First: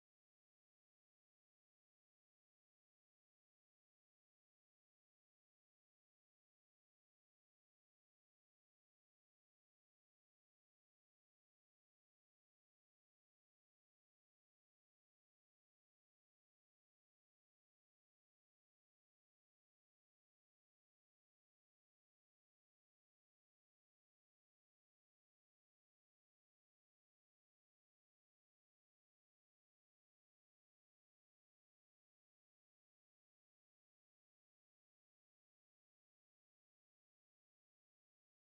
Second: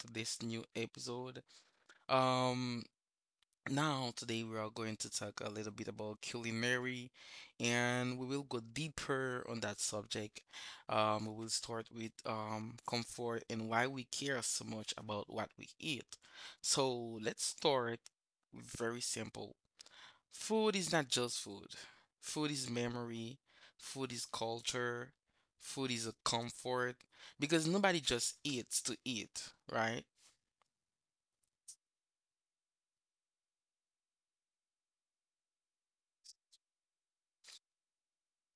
to this new episode. Um, now today we are going to talk a little bit about culinary, and we will go deeper on that subject. We will start with comfort and why we care so much about what we eat. So let's start very simple. Food is not just food. Food is memory, food is culture, food is a comfort because nobody just eats to eat, right?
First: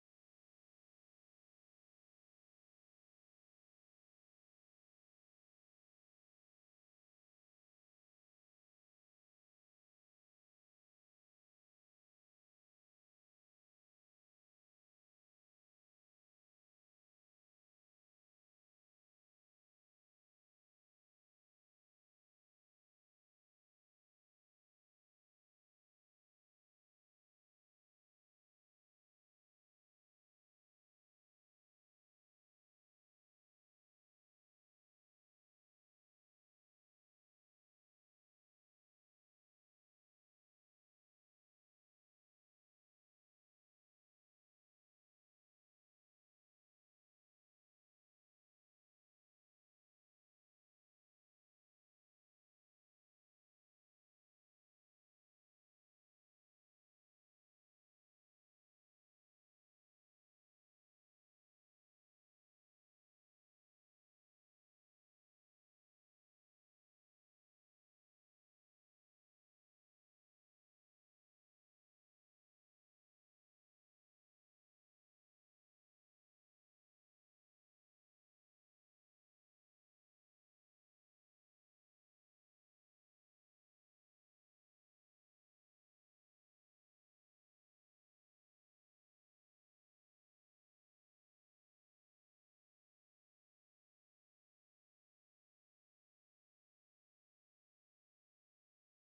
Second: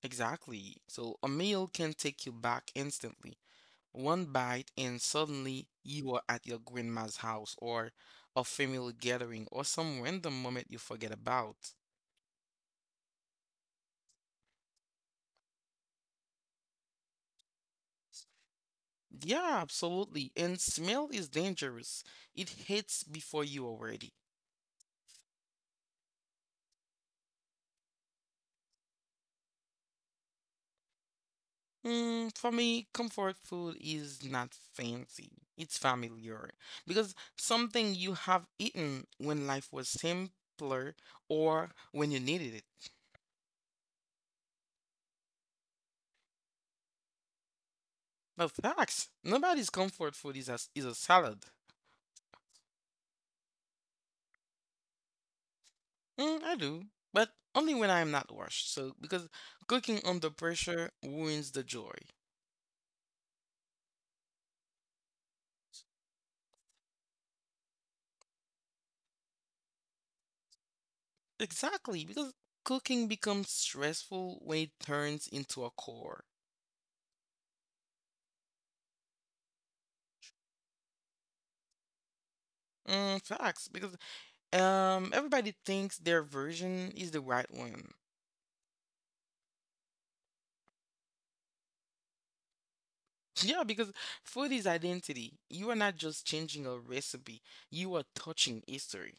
Exactly. So a meal can take you back instantly. One bite and suddenly you are at your grandma's house or a family gathering or some random moment you forget about. Yeah, absolutely. And smell is dangerous. It hits before you are ready. For me, comfort food is not fancy. It's familiar because something you have eaten when life was simpler or when you needed it. But facts, nobody's comfort food is a salad. I do, but only when I am not rushed. So because cooking under pressure ruins the joy. Exactly, because cooking becomes stressful when it turns into a chore. Facts, because everybody thinks their version is the right one. Yeah, because food is identity. You are not just changing a recipe, you are touching history.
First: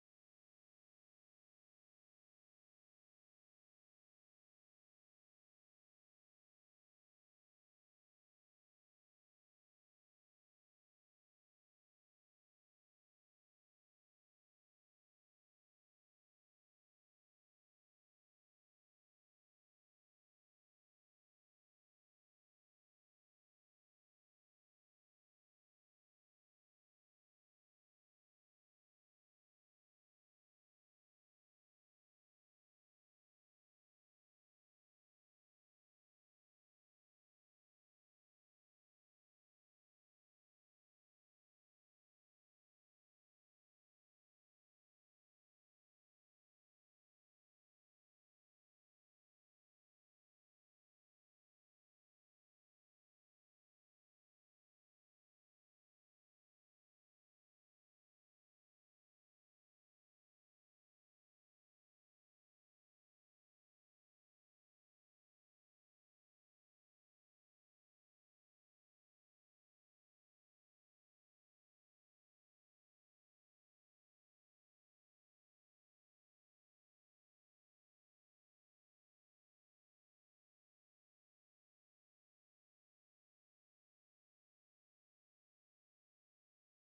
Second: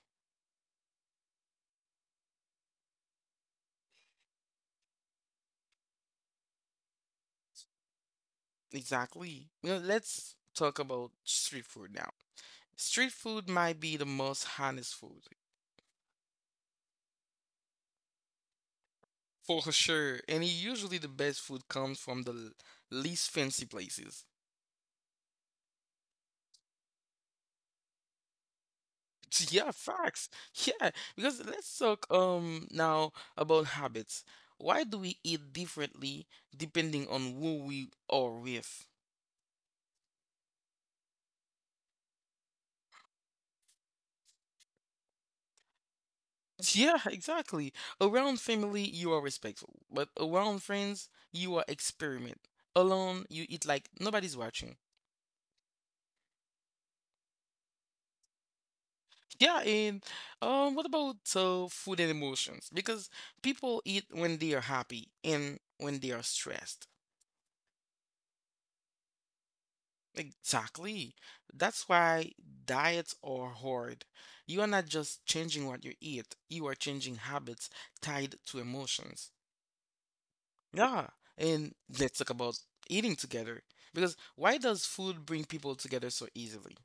Exactly. You know, let's talk about street food now. Street food might be the most honest food, for sure, and usually the best food comes from the least fancy places. Yeah, facts. Yeah, because let's talk now about habits. Why do we eat differently depending on who we are with? Yeah, exactly. Around family, you are respectful, but around friends, you are experiment. Alone, you eat like nobody's watching. Yeah, and what about food and emotions? Because people eat when they are happy and when they are stressed. Exactly. That's why diets are hard. You are not just changing what you eat, you are changing habits tied to emotions. Yeah. And let's talk about eating together. Because why does food bring people together so easily?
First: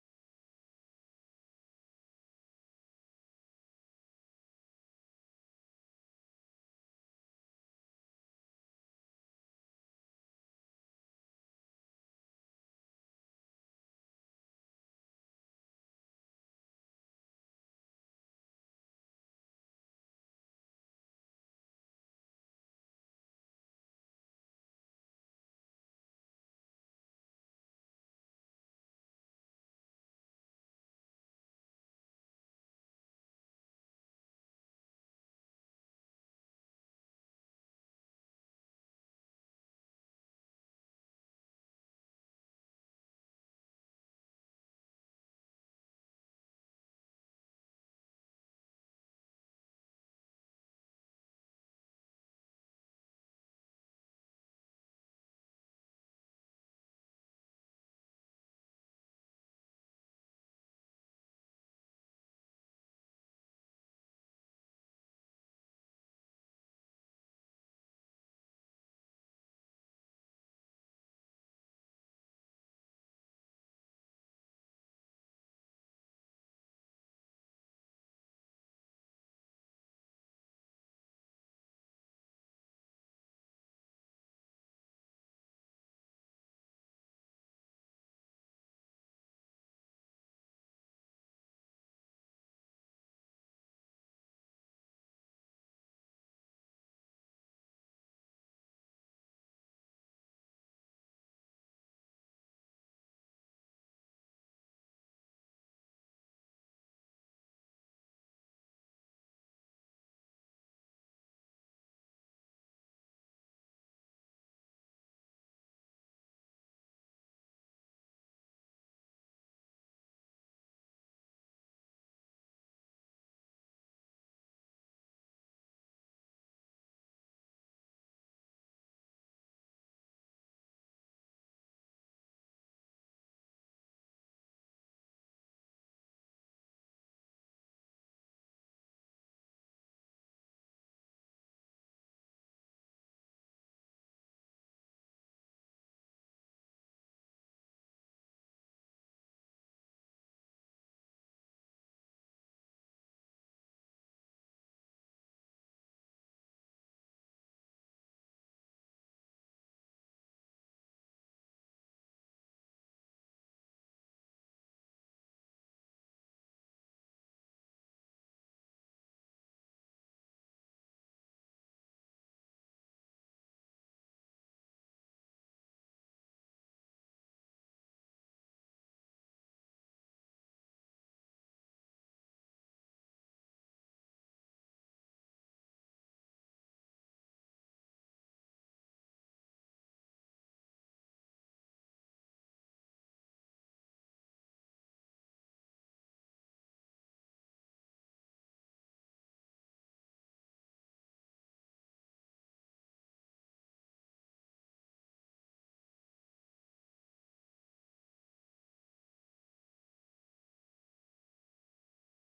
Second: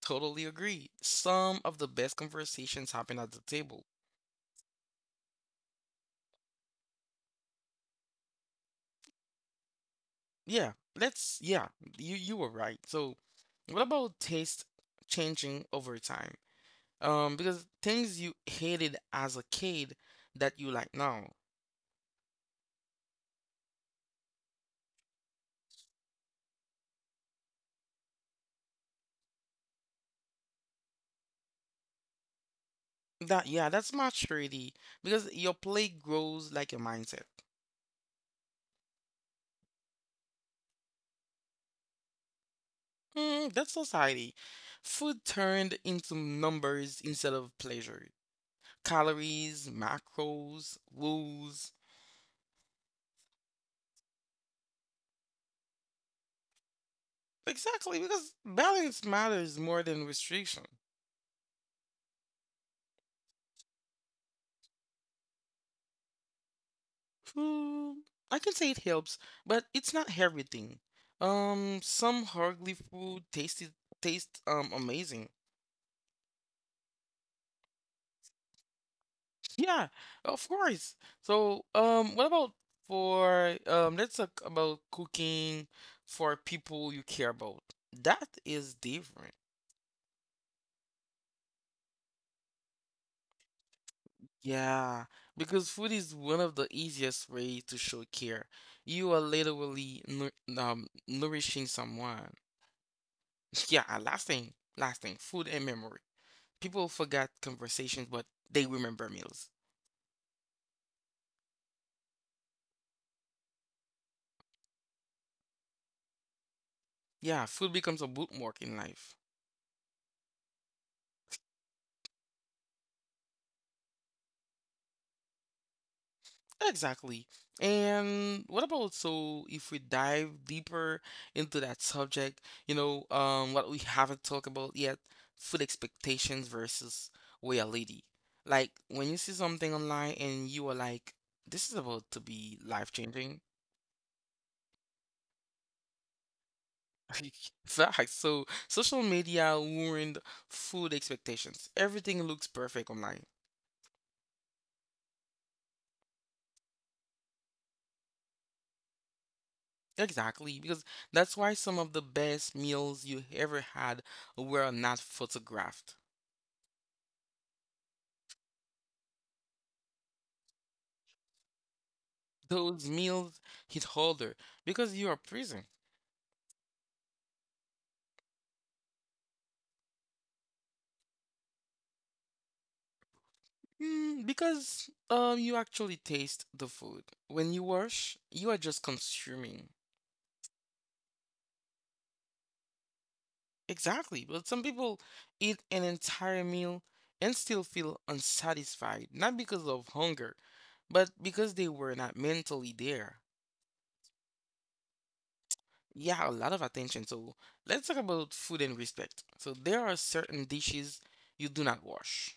Totally agree. Some of the best conversations happen at the table. Yeah, yeah, you were right. So, what about taste changing over time? Because things you hated as a kid that you like now. That Yeah, that's maturity because your play grows like your mindset. That's society. Food turned into numbers instead of pleasure. Calories, macros, rules. Exactly, because balance matters more than restriction. Hmm, I can say it helps, but it's not everything. Some hardly food taste amazing. Yeah, of course. So, what about for let's talk about cooking for people you care about. That is different. Yeah, because food is one of the easiest way to show care. You are literally nu nourishing someone. Yeah, and last thing, food and memory. People forget conversations, but they remember meals. Yeah, food becomes a bookmark in life. Exactly. And what about, so if we dive deeper into that subject, what we haven't talked about yet, food expectations versus reality. Like when you see something online and you are like, this is about to be life changing. Fact. So social media ruined food expectations. Everything looks perfect online. Exactly, because that's why some of the best meals you ever had were not photographed, those meals hit harder because you are present. Because you actually taste the food. When you wash, you are just consuming. Exactly. But some people eat an entire meal and still feel unsatisfied, not because of hunger, but because they were not mentally there. Yeah, a lot of attention. So let's talk about food and respect. So there are certain dishes you do not wash.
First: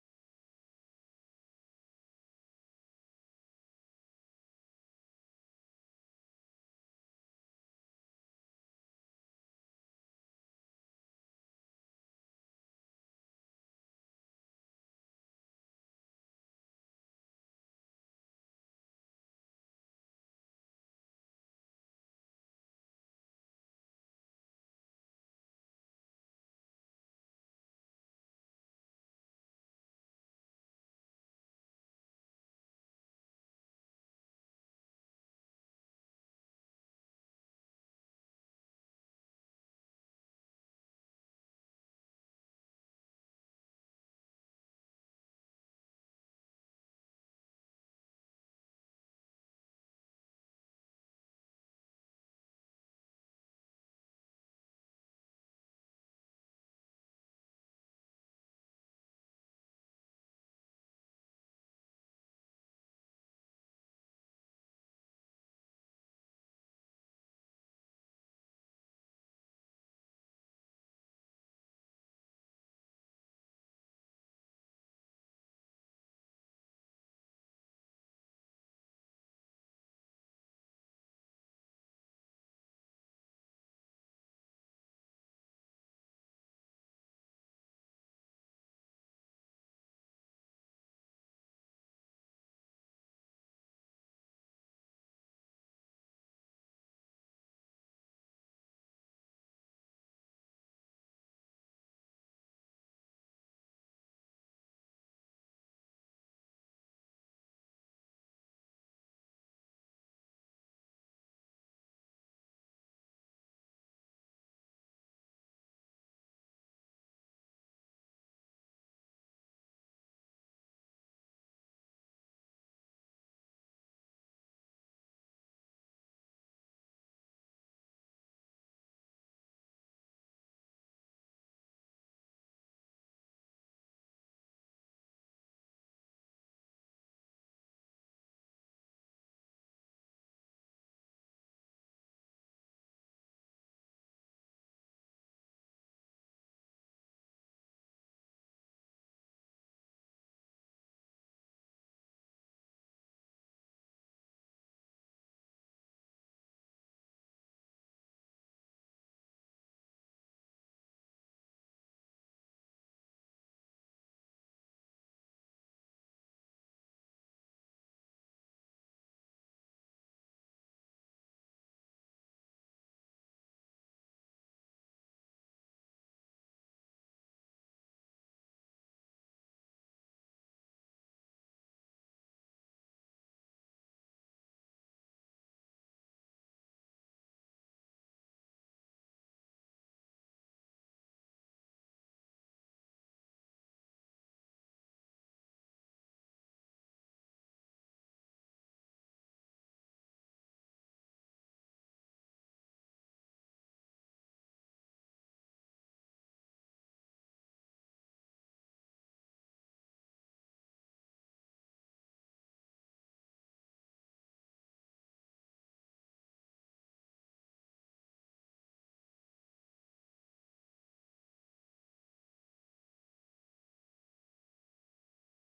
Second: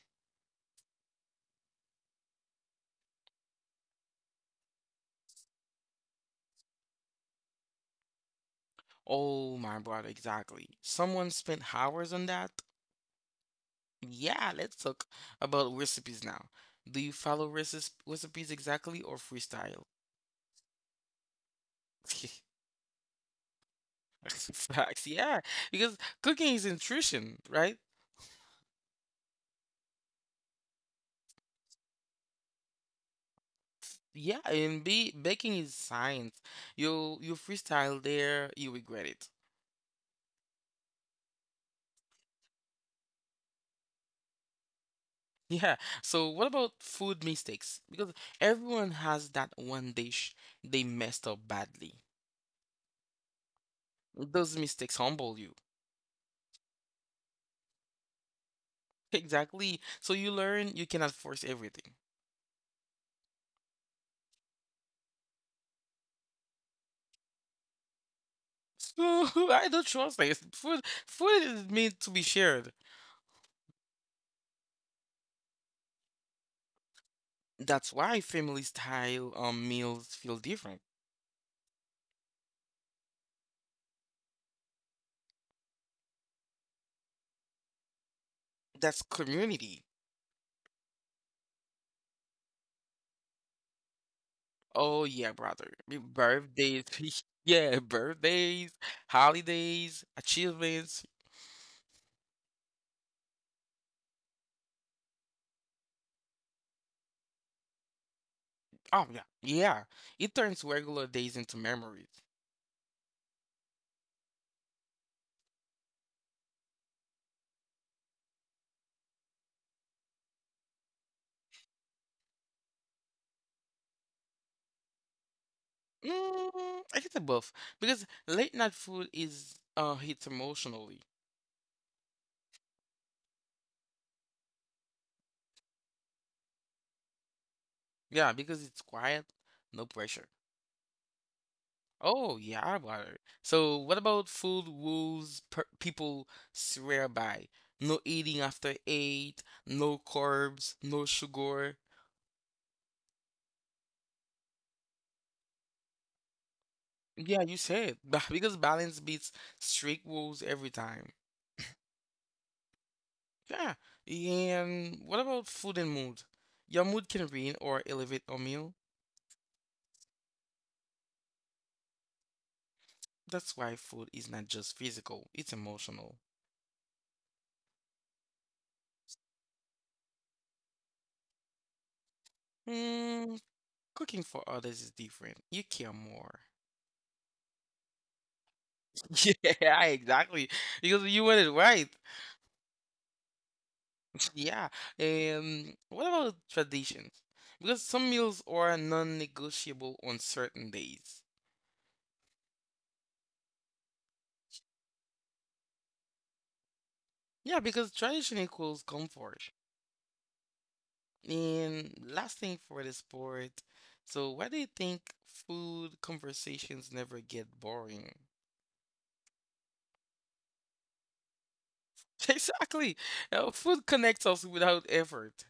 Oh my brother, exactly. Someone spent hours on that. Yeah, let's talk about recipes now. Do you follow recipes exactly or freestyle? Facts, yeah, because cooking is intuition, right? Yeah, and be baking is science. You freestyle there, you regret it. Yeah. So what about food mistakes? Because everyone has that one dish they messed up badly. Those mistakes humble you. Exactly. So you learn you cannot force everything. So, I don't trust this. Food is meant to be shared. That's why family style meals feel different. That's community. Oh yeah, brother. Birthdays, yeah, birthdays, holidays, achievements. Oh yeah, yeah. It turns regular days into memories. Mm, I get the buff because late night food is hits emotionally. Yeah, because it's quiet, no pressure. Oh yeah, I water. So what about food rules per people swear by? No eating after eight, no carbs, no sugar. Yeah, you said, because balance beats strict rules every time. Yeah. And what about food and mood? Your mood can ruin or elevate a meal. That's why food is not just physical, it's emotional. Mm, cooking for others is different. You care more. Yeah, exactly. Because you went it right. Yeah. What about traditions? Because some meals are non-negotiable on certain days. Yeah, because tradition equals comfort and lasting for the sport. So why do you think food conversations never get boring? Exactly. Food connects us without effort.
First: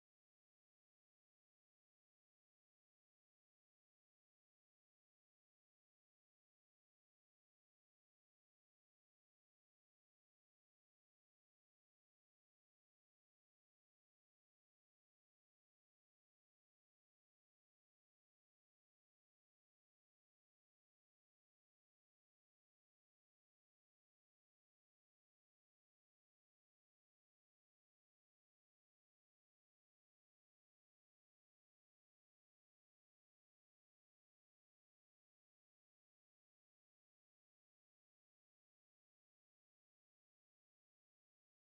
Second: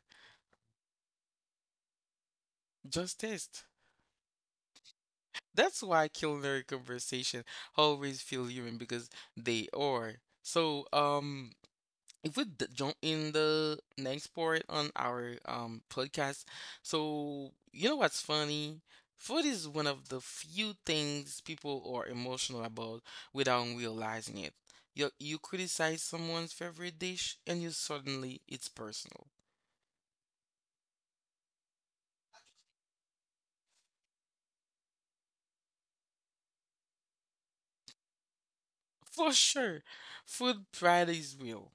Just taste. That's why culinary conversation always feel human because they are. So, if we jump in the next part on our podcast. So, you know what's funny? Food is one of the few things people are emotional about without realizing it. You criticize someone's favorite dish and you suddenly it's personal. For sure, food pride is real.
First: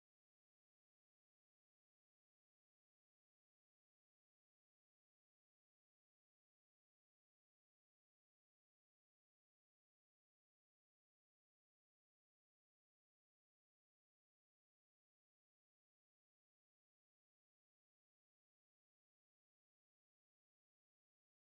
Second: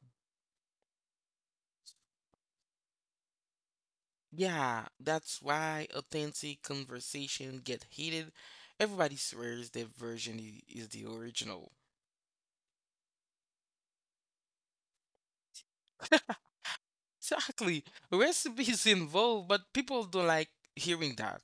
Yeah, that's why authentic conversation get heated. Everybody swears their version is the original. Exactly. Recipes involved, but people don't like hearing that.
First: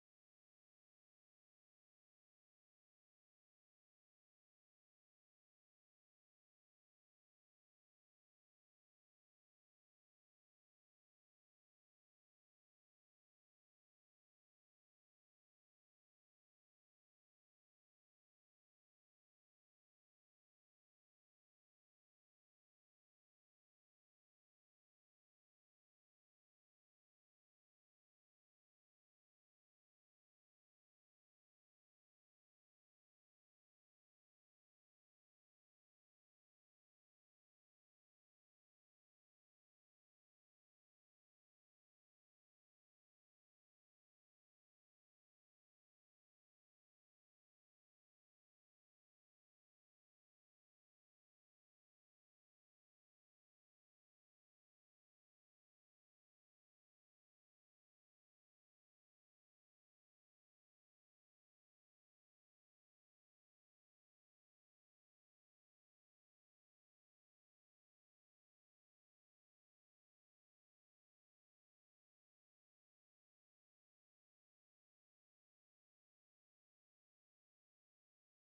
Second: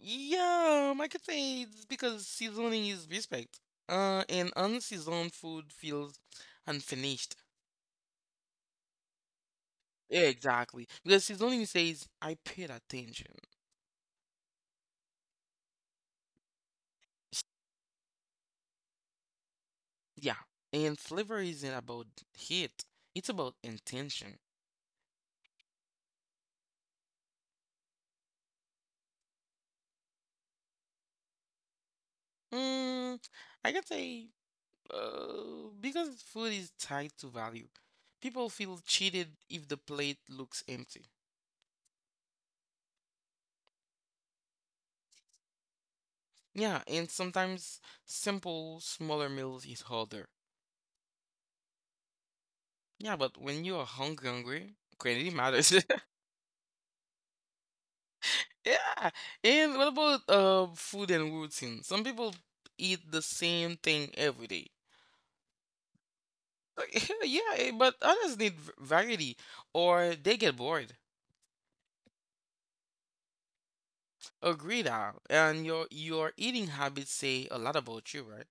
Yeah, I could say it's because seasoning is respect. And unseasoned food feels unfinished. Exactly. Because seasoning says, I paid attention. Yeah. And flavor isn't about heat, it's about intention. Mm, I can say, because food is tied to value, people feel cheated if the plate looks empty. Yeah, and sometimes simple, smaller meals is harder. Yeah, but when you are hungry, hungry, quantity matters. Yeah. And what about food and routine? Some people eat the same thing every day. Like, yeah, eh, but others need variety or they get bored. Agreed, Al. And your eating habits say a lot about you, right?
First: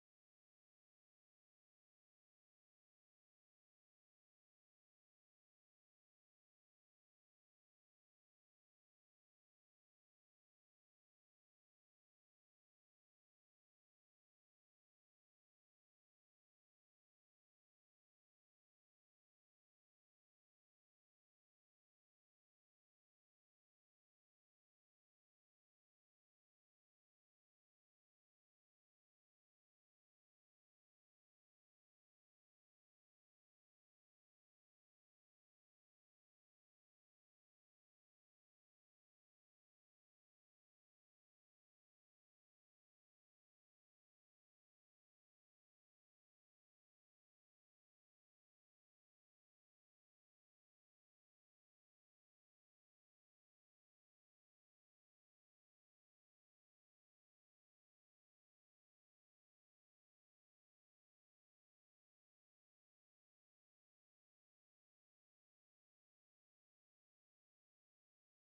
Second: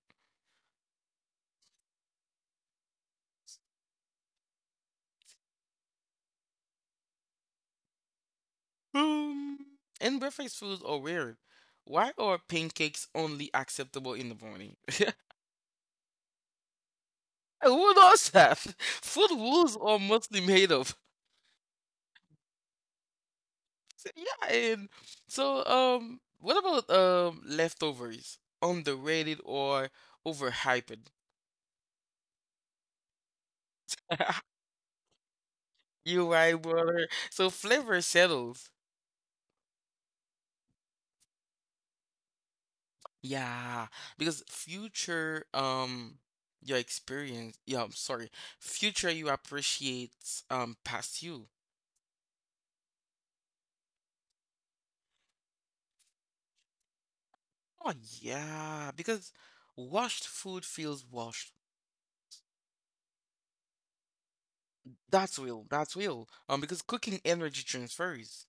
Um, and breakfast foods are weird. Why are pancakes only acceptable in the morning? Who would that? Food rules are mostly made of. So, yeah, and so what about leftovers? Underrated or overhyped? You right, brother. So flavor settles. Yeah, because future your experience. Yeah, I'm sorry. Future you appreciates past you. Oh yeah, because washed food feels washed. That's real. That's real. Because cooking energy transfers.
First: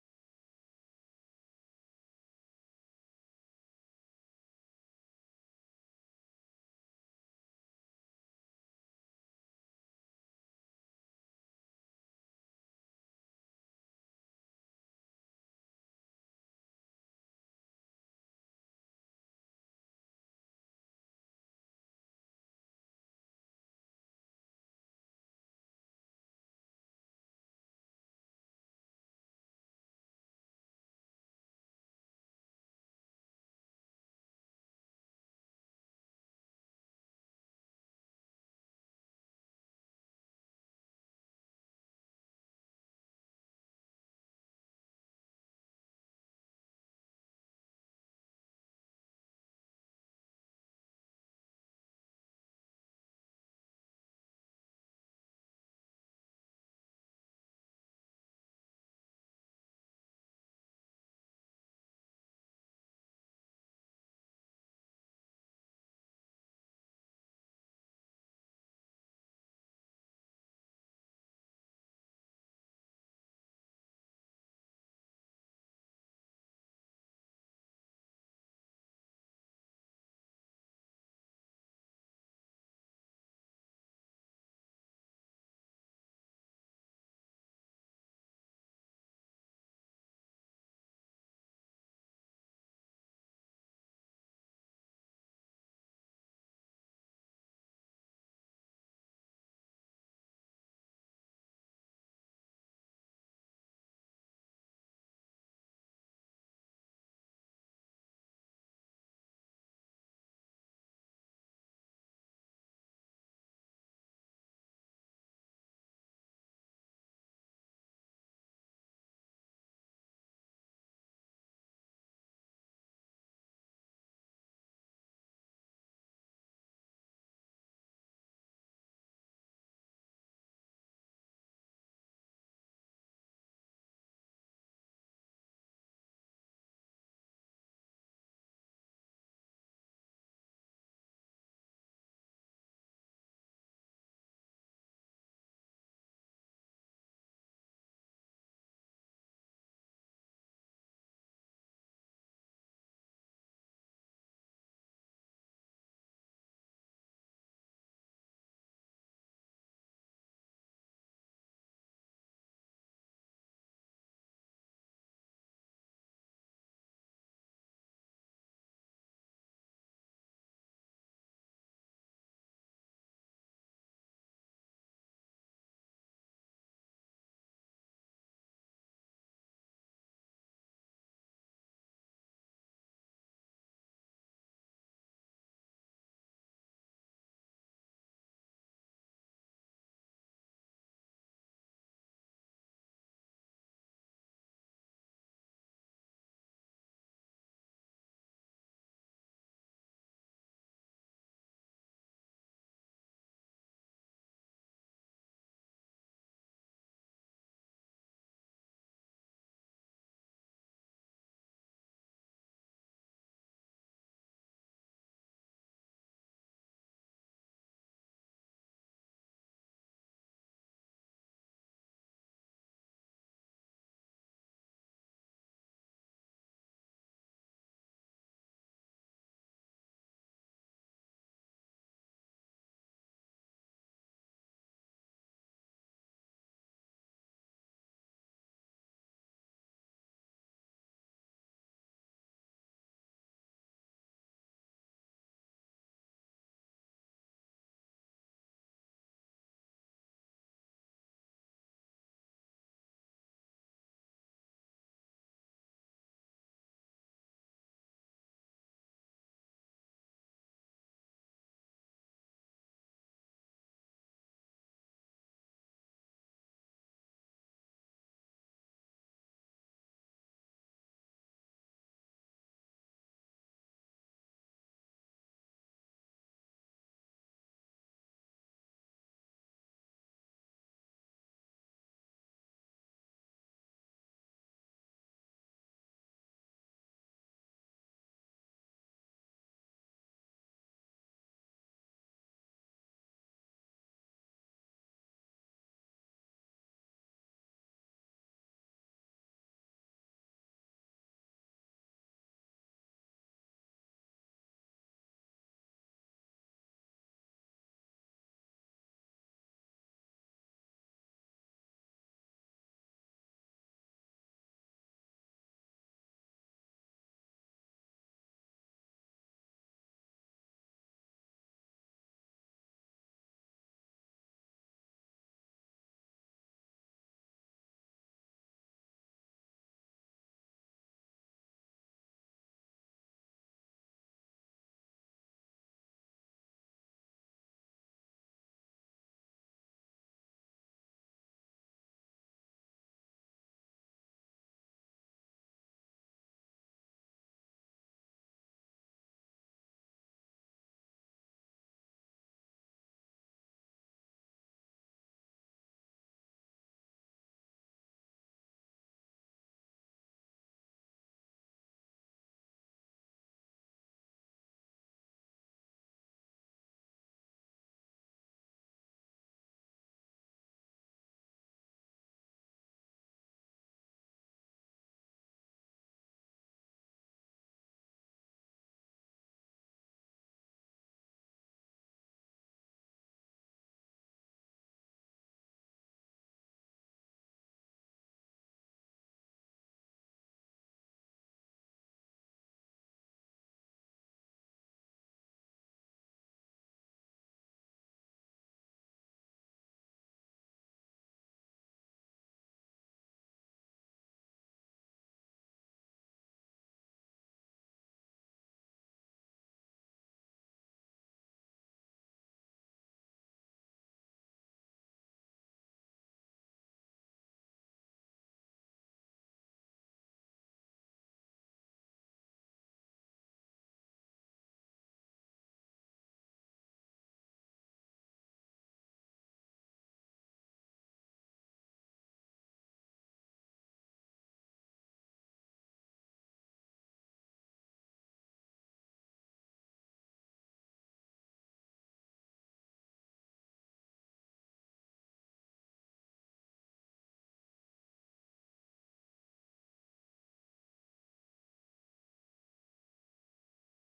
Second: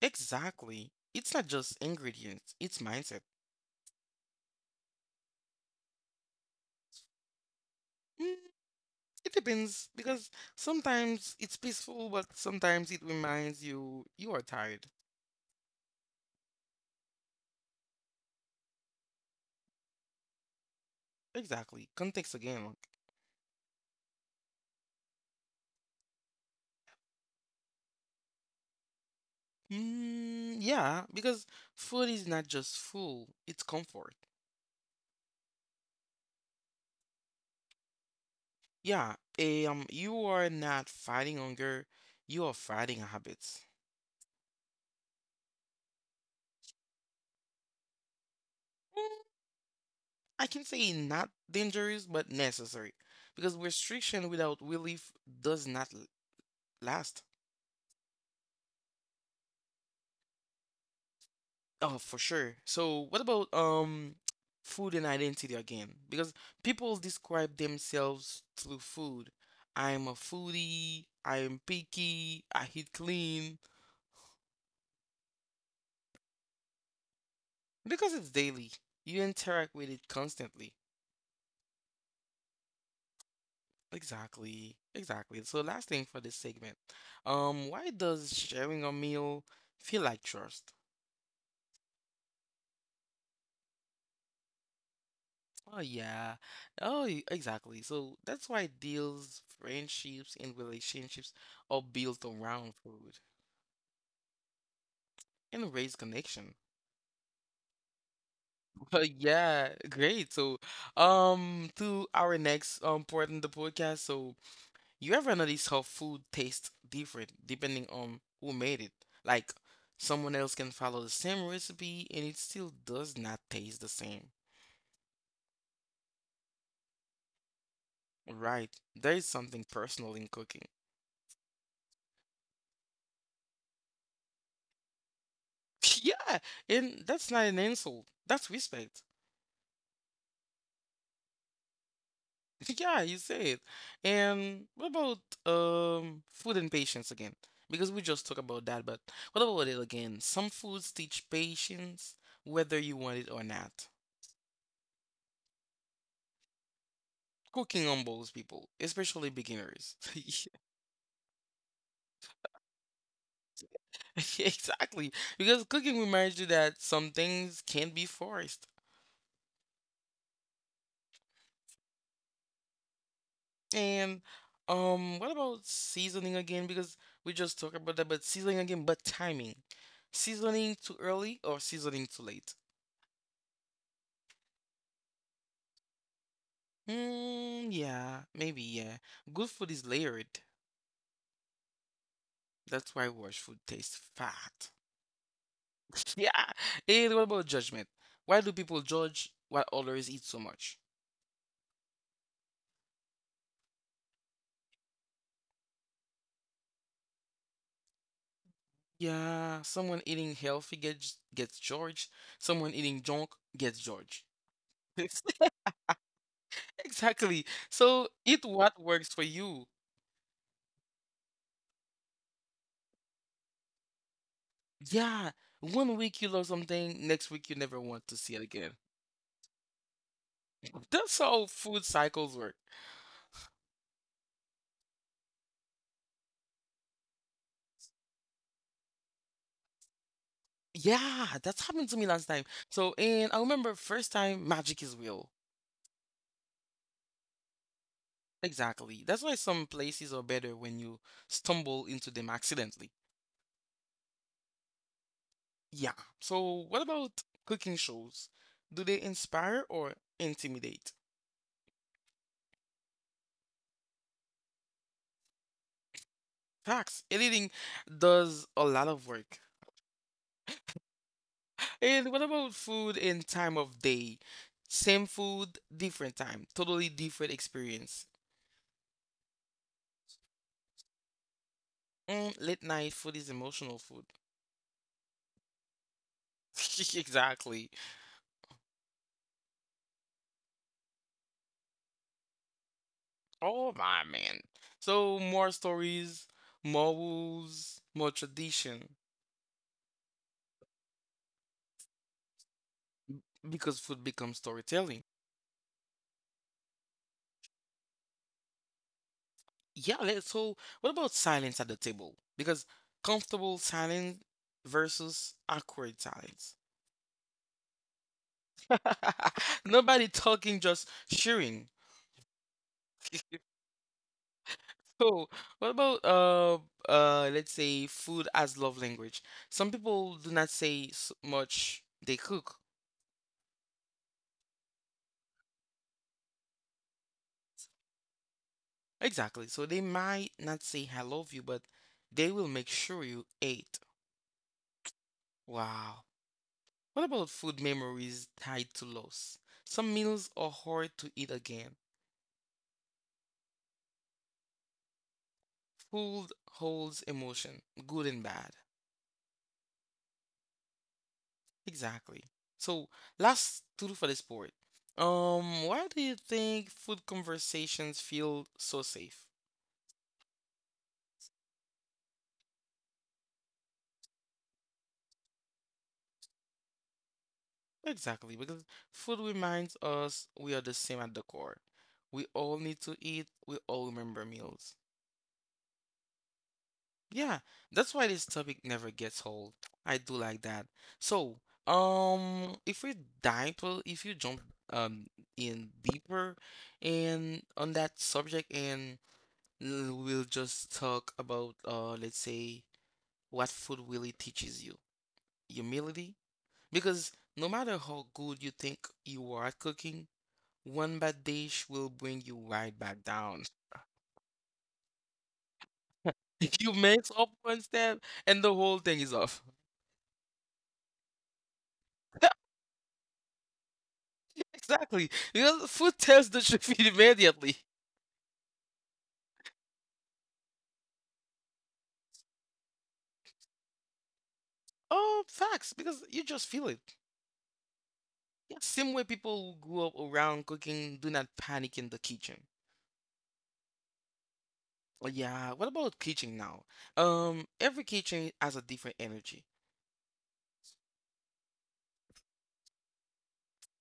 Exactly. It's not just ingredients, it's mindset. Mm, it depends because sometimes it's peaceful, but sometimes it reminds you you are tired. Exactly. Context again. Like, mm, yeah, because food is not just full, it's comfort. Yeah, you are not fighting hunger, you are fighting habits. Mm, I can say not dangerous, but necessary, because restriction without relief does not last. Oh, for sure. So, what about food and identity again? Because people describe themselves through food. I'm a foodie, I'm picky, I eat clean, because it's daily. You interact with it constantly. Exactly. Exactly. So, last thing for this segment. Why does sharing a meal feel like trust? Oh yeah. Oh, exactly. So that's why deals, friendships, and relationships are built around food and raise connection. But yeah, great. So, to our next part in the podcast. So, you ever notice how food tastes different depending on who made it? Like, someone else can follow the same recipe and it still does not taste the same. Right. There is something personal in cooking. Yeah, and that's not an insult. That's respect. Yeah, you say it. And what about food and patience again? Because we just talked about that, but what about it again? Some foods teach patience, whether you want it or not. Cooking humbles people, especially beginners. Yeah, exactly. Because cooking reminds you that some things can not be forced. And what about seasoning again? Because we just talked about that, but seasoning again, but timing. Seasoning too early or seasoning too late? Mm, yeah, maybe, yeah. Good food is layered. That's why Welsh food tastes fat. Yeah. And what about judgment? Why do people judge why others eat so much? Yeah, someone eating healthy gets judged. Someone eating junk gets judged. Exactly. So eat what works for you. Yeah, one week you love something, next week you never want to see it again. That's how food cycles work. Yeah, that's happened to me last time. So, and I remember first time magic is real. Exactly. That's why some places are better when you stumble into them accidentally. Yeah. So, what about cooking shows? Do they inspire or intimidate? Facts. Editing does a lot of work. And what about food and time of day? Same food, different time, totally different experience. Late night food is emotional food. Exactly. Oh my man. So more stories, more rules, more tradition, because food becomes storytelling. Yeah, so what about silence at the table? Because comfortable silence versus awkward silence. Nobody talking, just sharing. So. What about let's say food as love language? Some people do not say s much they cook. Exactly. So they might not say I love you, but they will make sure you ate. Wow. What about food memories tied to loss? Some meals are hard to eat again. Food holds emotion, good and bad. Exactly. So last two for this board. Why do you think food conversations feel so safe? Exactly, because food reminds us we are the same at the core. We all need to eat, we all remember meals. Yeah, that's why this topic never gets old. I do like that. So, if we if you jump um in deeper and on that subject and we'll just talk about let's say what food really teaches you. Humility, because no matter how good you think you are at cooking, one bad dish will bring you right back down. If you mess up one step and the whole thing is off. Exactly. Because food tells the truth immediately. Oh, facts. Because you just feel it. Yeah, same way people who grew up around cooking do not panic in the kitchen. Oh, yeah, what about kitchen now? Every kitchen has a different energy,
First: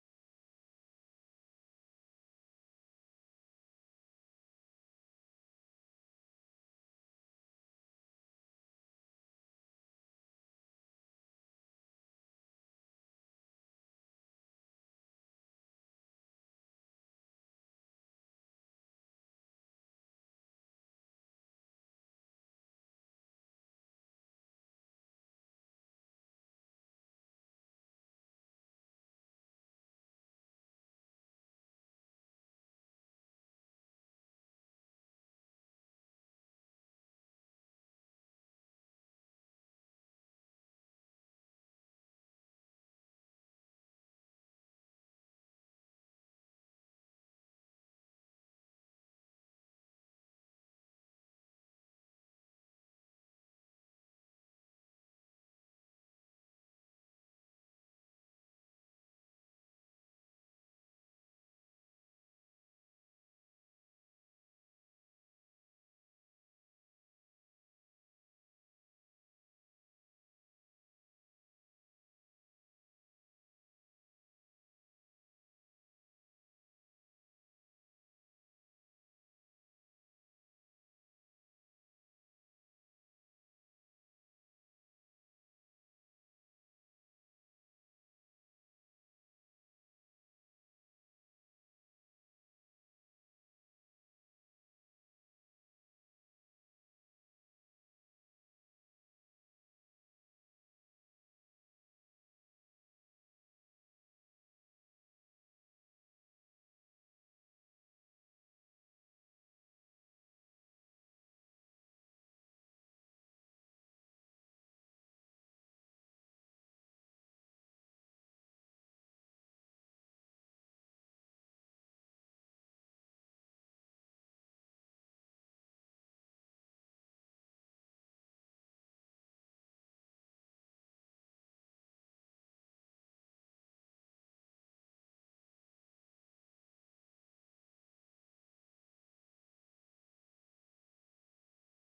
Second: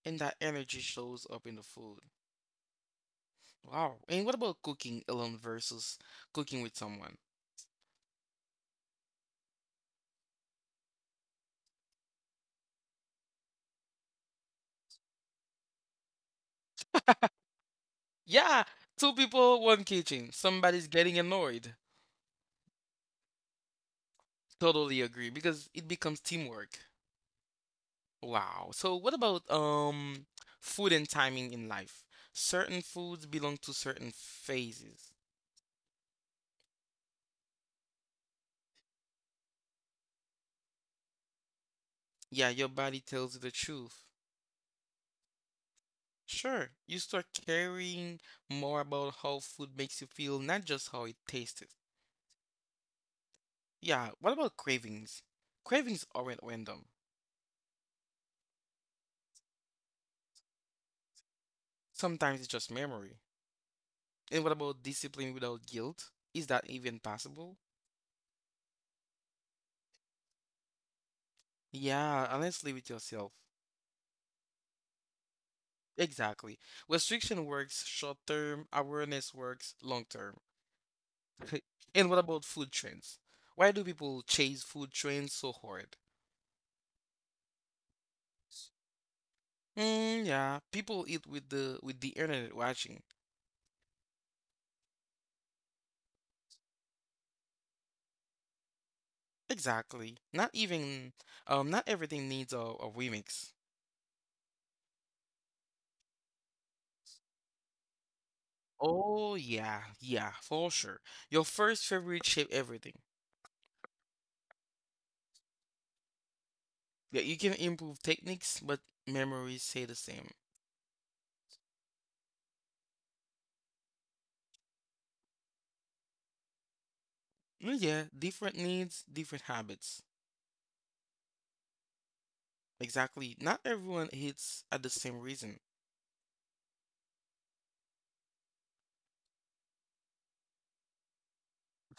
and that energy shows up in the food. Wow. And what about cooking alone versus cooking with someone? Yeah, two people, one kitchen. Somebody's getting annoyed. Totally agree because it becomes teamwork. Wow. So what about food and timing in life? Certain foods belong to certain phases. Yeah, your body tells you the truth. Sure, you start caring more about how food makes you feel, not just how it tasted. Yeah, what about cravings? Cravings aren't random. Sometimes it's just memory. And what about discipline without guilt? Is that even possible? Yeah, and let's live with yourself. Exactly. Restriction works short term, awareness works long term. And what about food trends? Why do people chase food trends so hard? Yeah, people eat with the internet watching. Exactly. Not even not everything needs a remix. Oh yeah, yeah, for sure. Your first favorite shape everything. Yeah, you can improve techniques, but memories stay the same. Yeah, different needs, different habits. Exactly. Not everyone hits at the same reason.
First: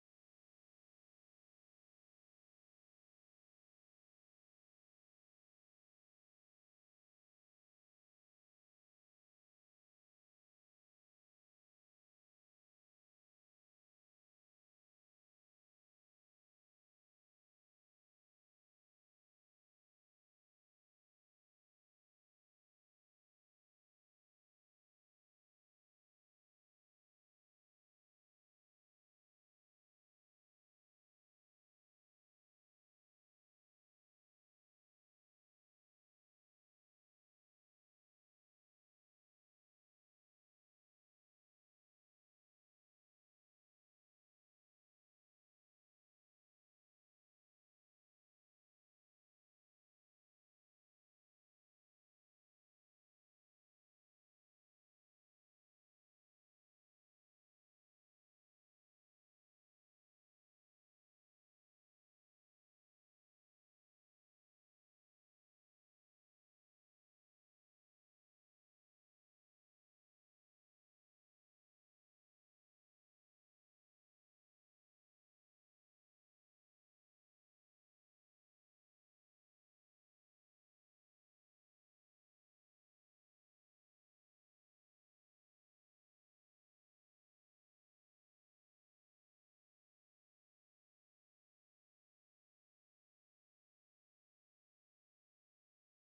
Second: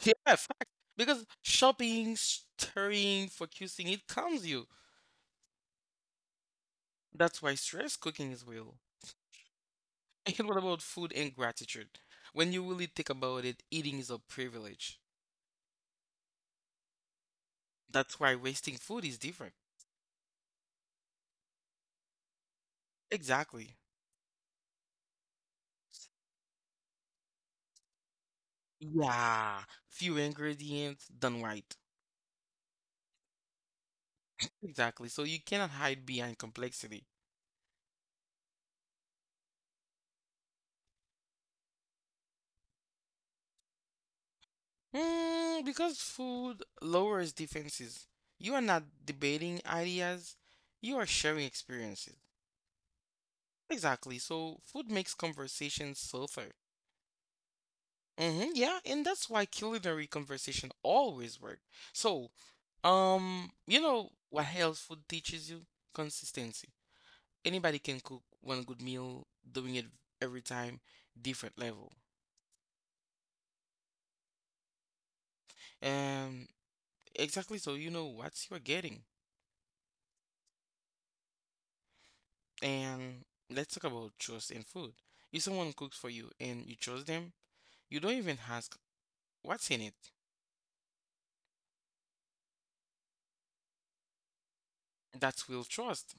Yeah, fact. Because shopping, stirring, focusing, it calms you. That's why stress cooking is real. And what about food and gratitude? When you really think about it, eating is a privilege. That's why wasting food is different. Exactly. Yeah. Few ingredients done right. Exactly. So you cannot hide behind complexity. Because food lowers defenses. You are not debating ideas, you are sharing experiences. Exactly. So food makes conversations softer. Mm-hmm, yeah, and that's why culinary conversation always work. So, you know what else food teaches you? Consistency. Anybody can cook one good meal, doing it every time, different level. Um, exactly. So you know what you're getting. And let's talk about trust in food. If someone cooks for you and you trust them, you don't even ask what's in it. That's real trust.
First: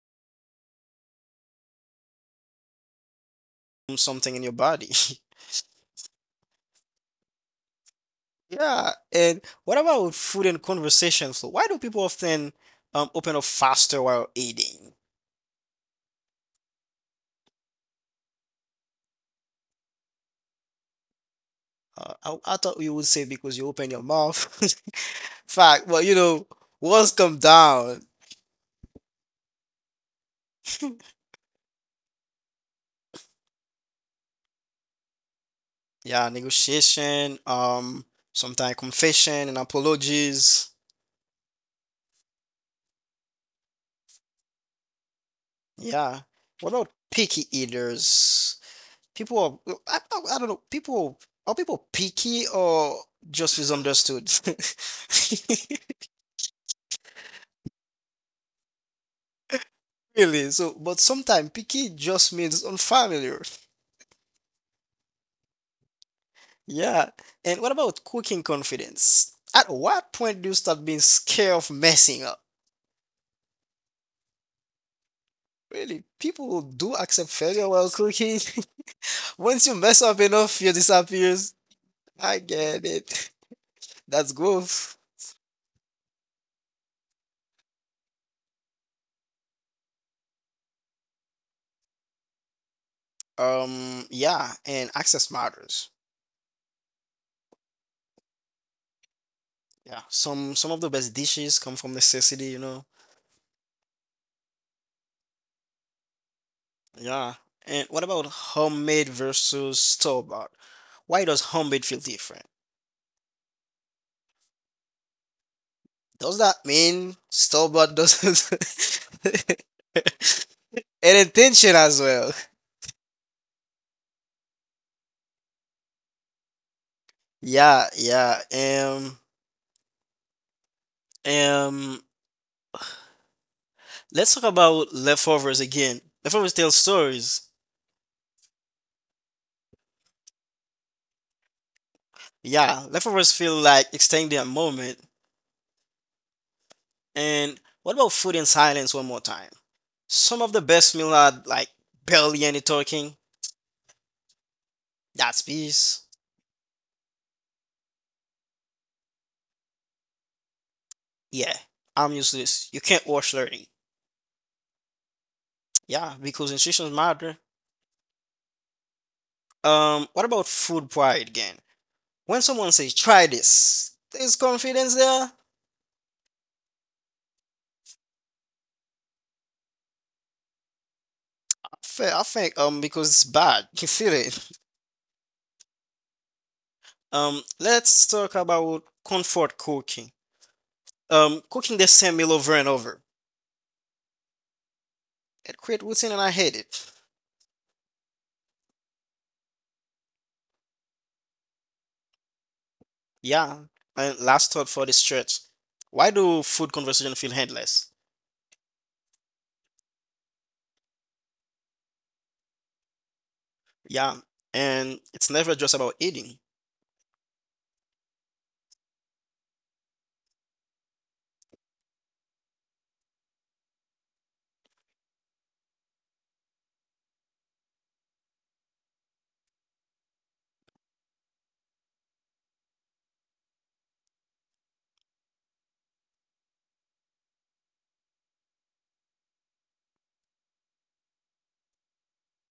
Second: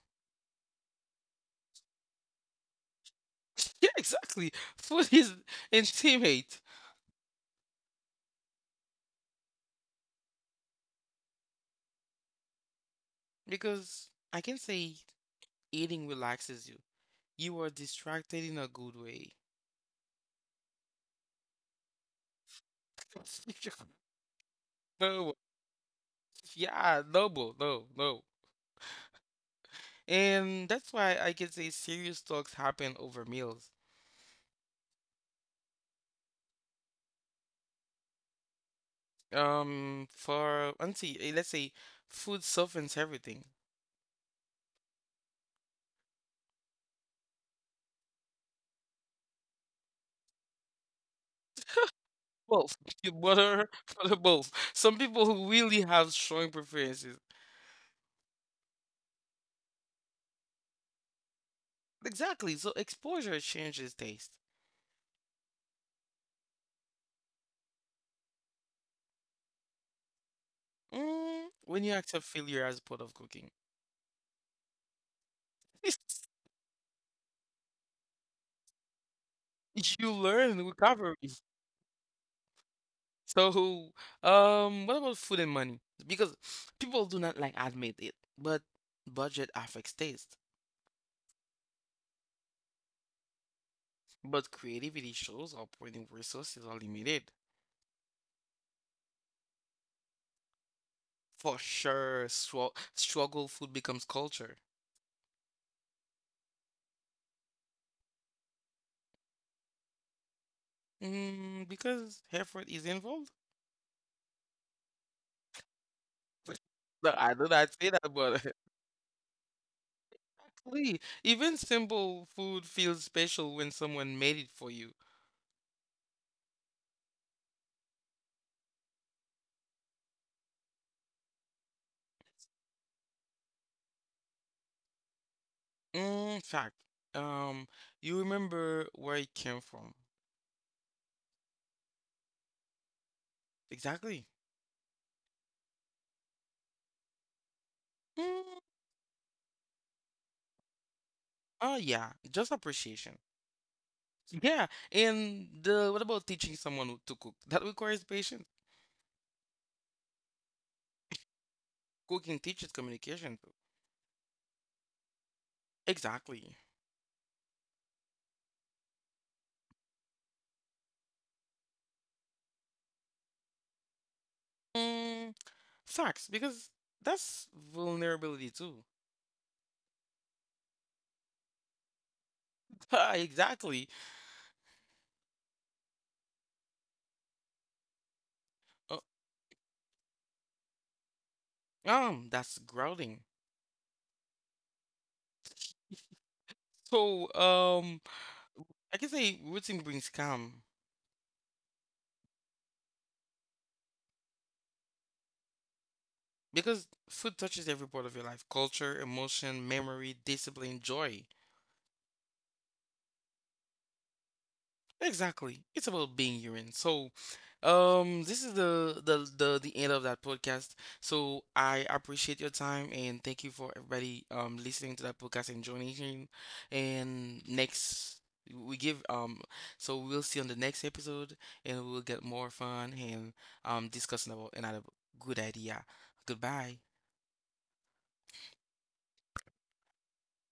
Yeah, Something in your exactly. body. Food is intimate Yeah. And what about with food and conversation flow? Why do people often open up faster while because I can eating? say eating relaxes you. You are distracted in a good way. I thought you would say because you open your mouth. Fact, but you No, know, words come down. yeah, no, bro, no, no. And that's why I can say serious talks happen over meals. Yeah, negotiation, sometimes confession and apologies. For, let's say food softens everything. Yeah. What about picky eaters? People are, I don't know, people, Are people picky or just misunderstood? Both. You butter for the both. Some people who really have strong preferences. Really? So, but sometimes picky just means unfamiliar. Exactly. So exposure changes taste. Yeah. And what about cooking confidence? At what point do you start being scared of messing up? When you accept failure as part of cooking, Really, people do accept failure while cooking. Once you mess up enough, you you disappears. learn I recovery. get it. That's growth. So, what about food and money? Because people do not like admit it, but budget affects taste. Yeah, and access matters. But creativity shows up when resources are limited. Yeah, some of the best dishes come from necessity, you know. For sure, struggle food becomes culture. Yeah. And what about homemade versus store-bought? Why does homemade feel different? Because effort is involved. Does that mean Stobart doesn't No, I know not say that, but and intention as well? actually, even simple food feels special when someone made it for you. Yeah, yeah. Um. Let's talk about leftovers again. Leftovers tell stories. In fact, um, you remember where it came from. Yeah, leftovers feel like extending a moment. Exactly. And what about food in silence one more time? Mm, Some of the best meal are like barely any talking. oh yeah, just appreciation. That's peace. Yeah, and the what about teaching to cook? That requires patience. Yeah, I'm useless. You can't watch learning. Cooking teaches communication too. Yeah, because instructions matter. Exactly. What about food pride again? When someone says try this, there's confidence there. I Mm, facts, because that's vulnerability too. think because it's bad, you feel it. Exactly. Let's talk about comfort cooking. Uh, Cooking the same meal over and over. That's grounding. It creates routine, and I hate it. So, I can say routine brings calm Yeah. And last thought for this stretch: Why do food conversation feel endless? because food touches every part of your life: culture, emotion, memory, discipline, joy. Yeah, and it's never just about eating. Exactly. It's about being human. So, this is the end of that podcast. So I appreciate your time and thank you for everybody listening to that podcast and joining in. And next we give so we'll see on the next episode and we'll get more fun and discussing about another good idea. Goodbye.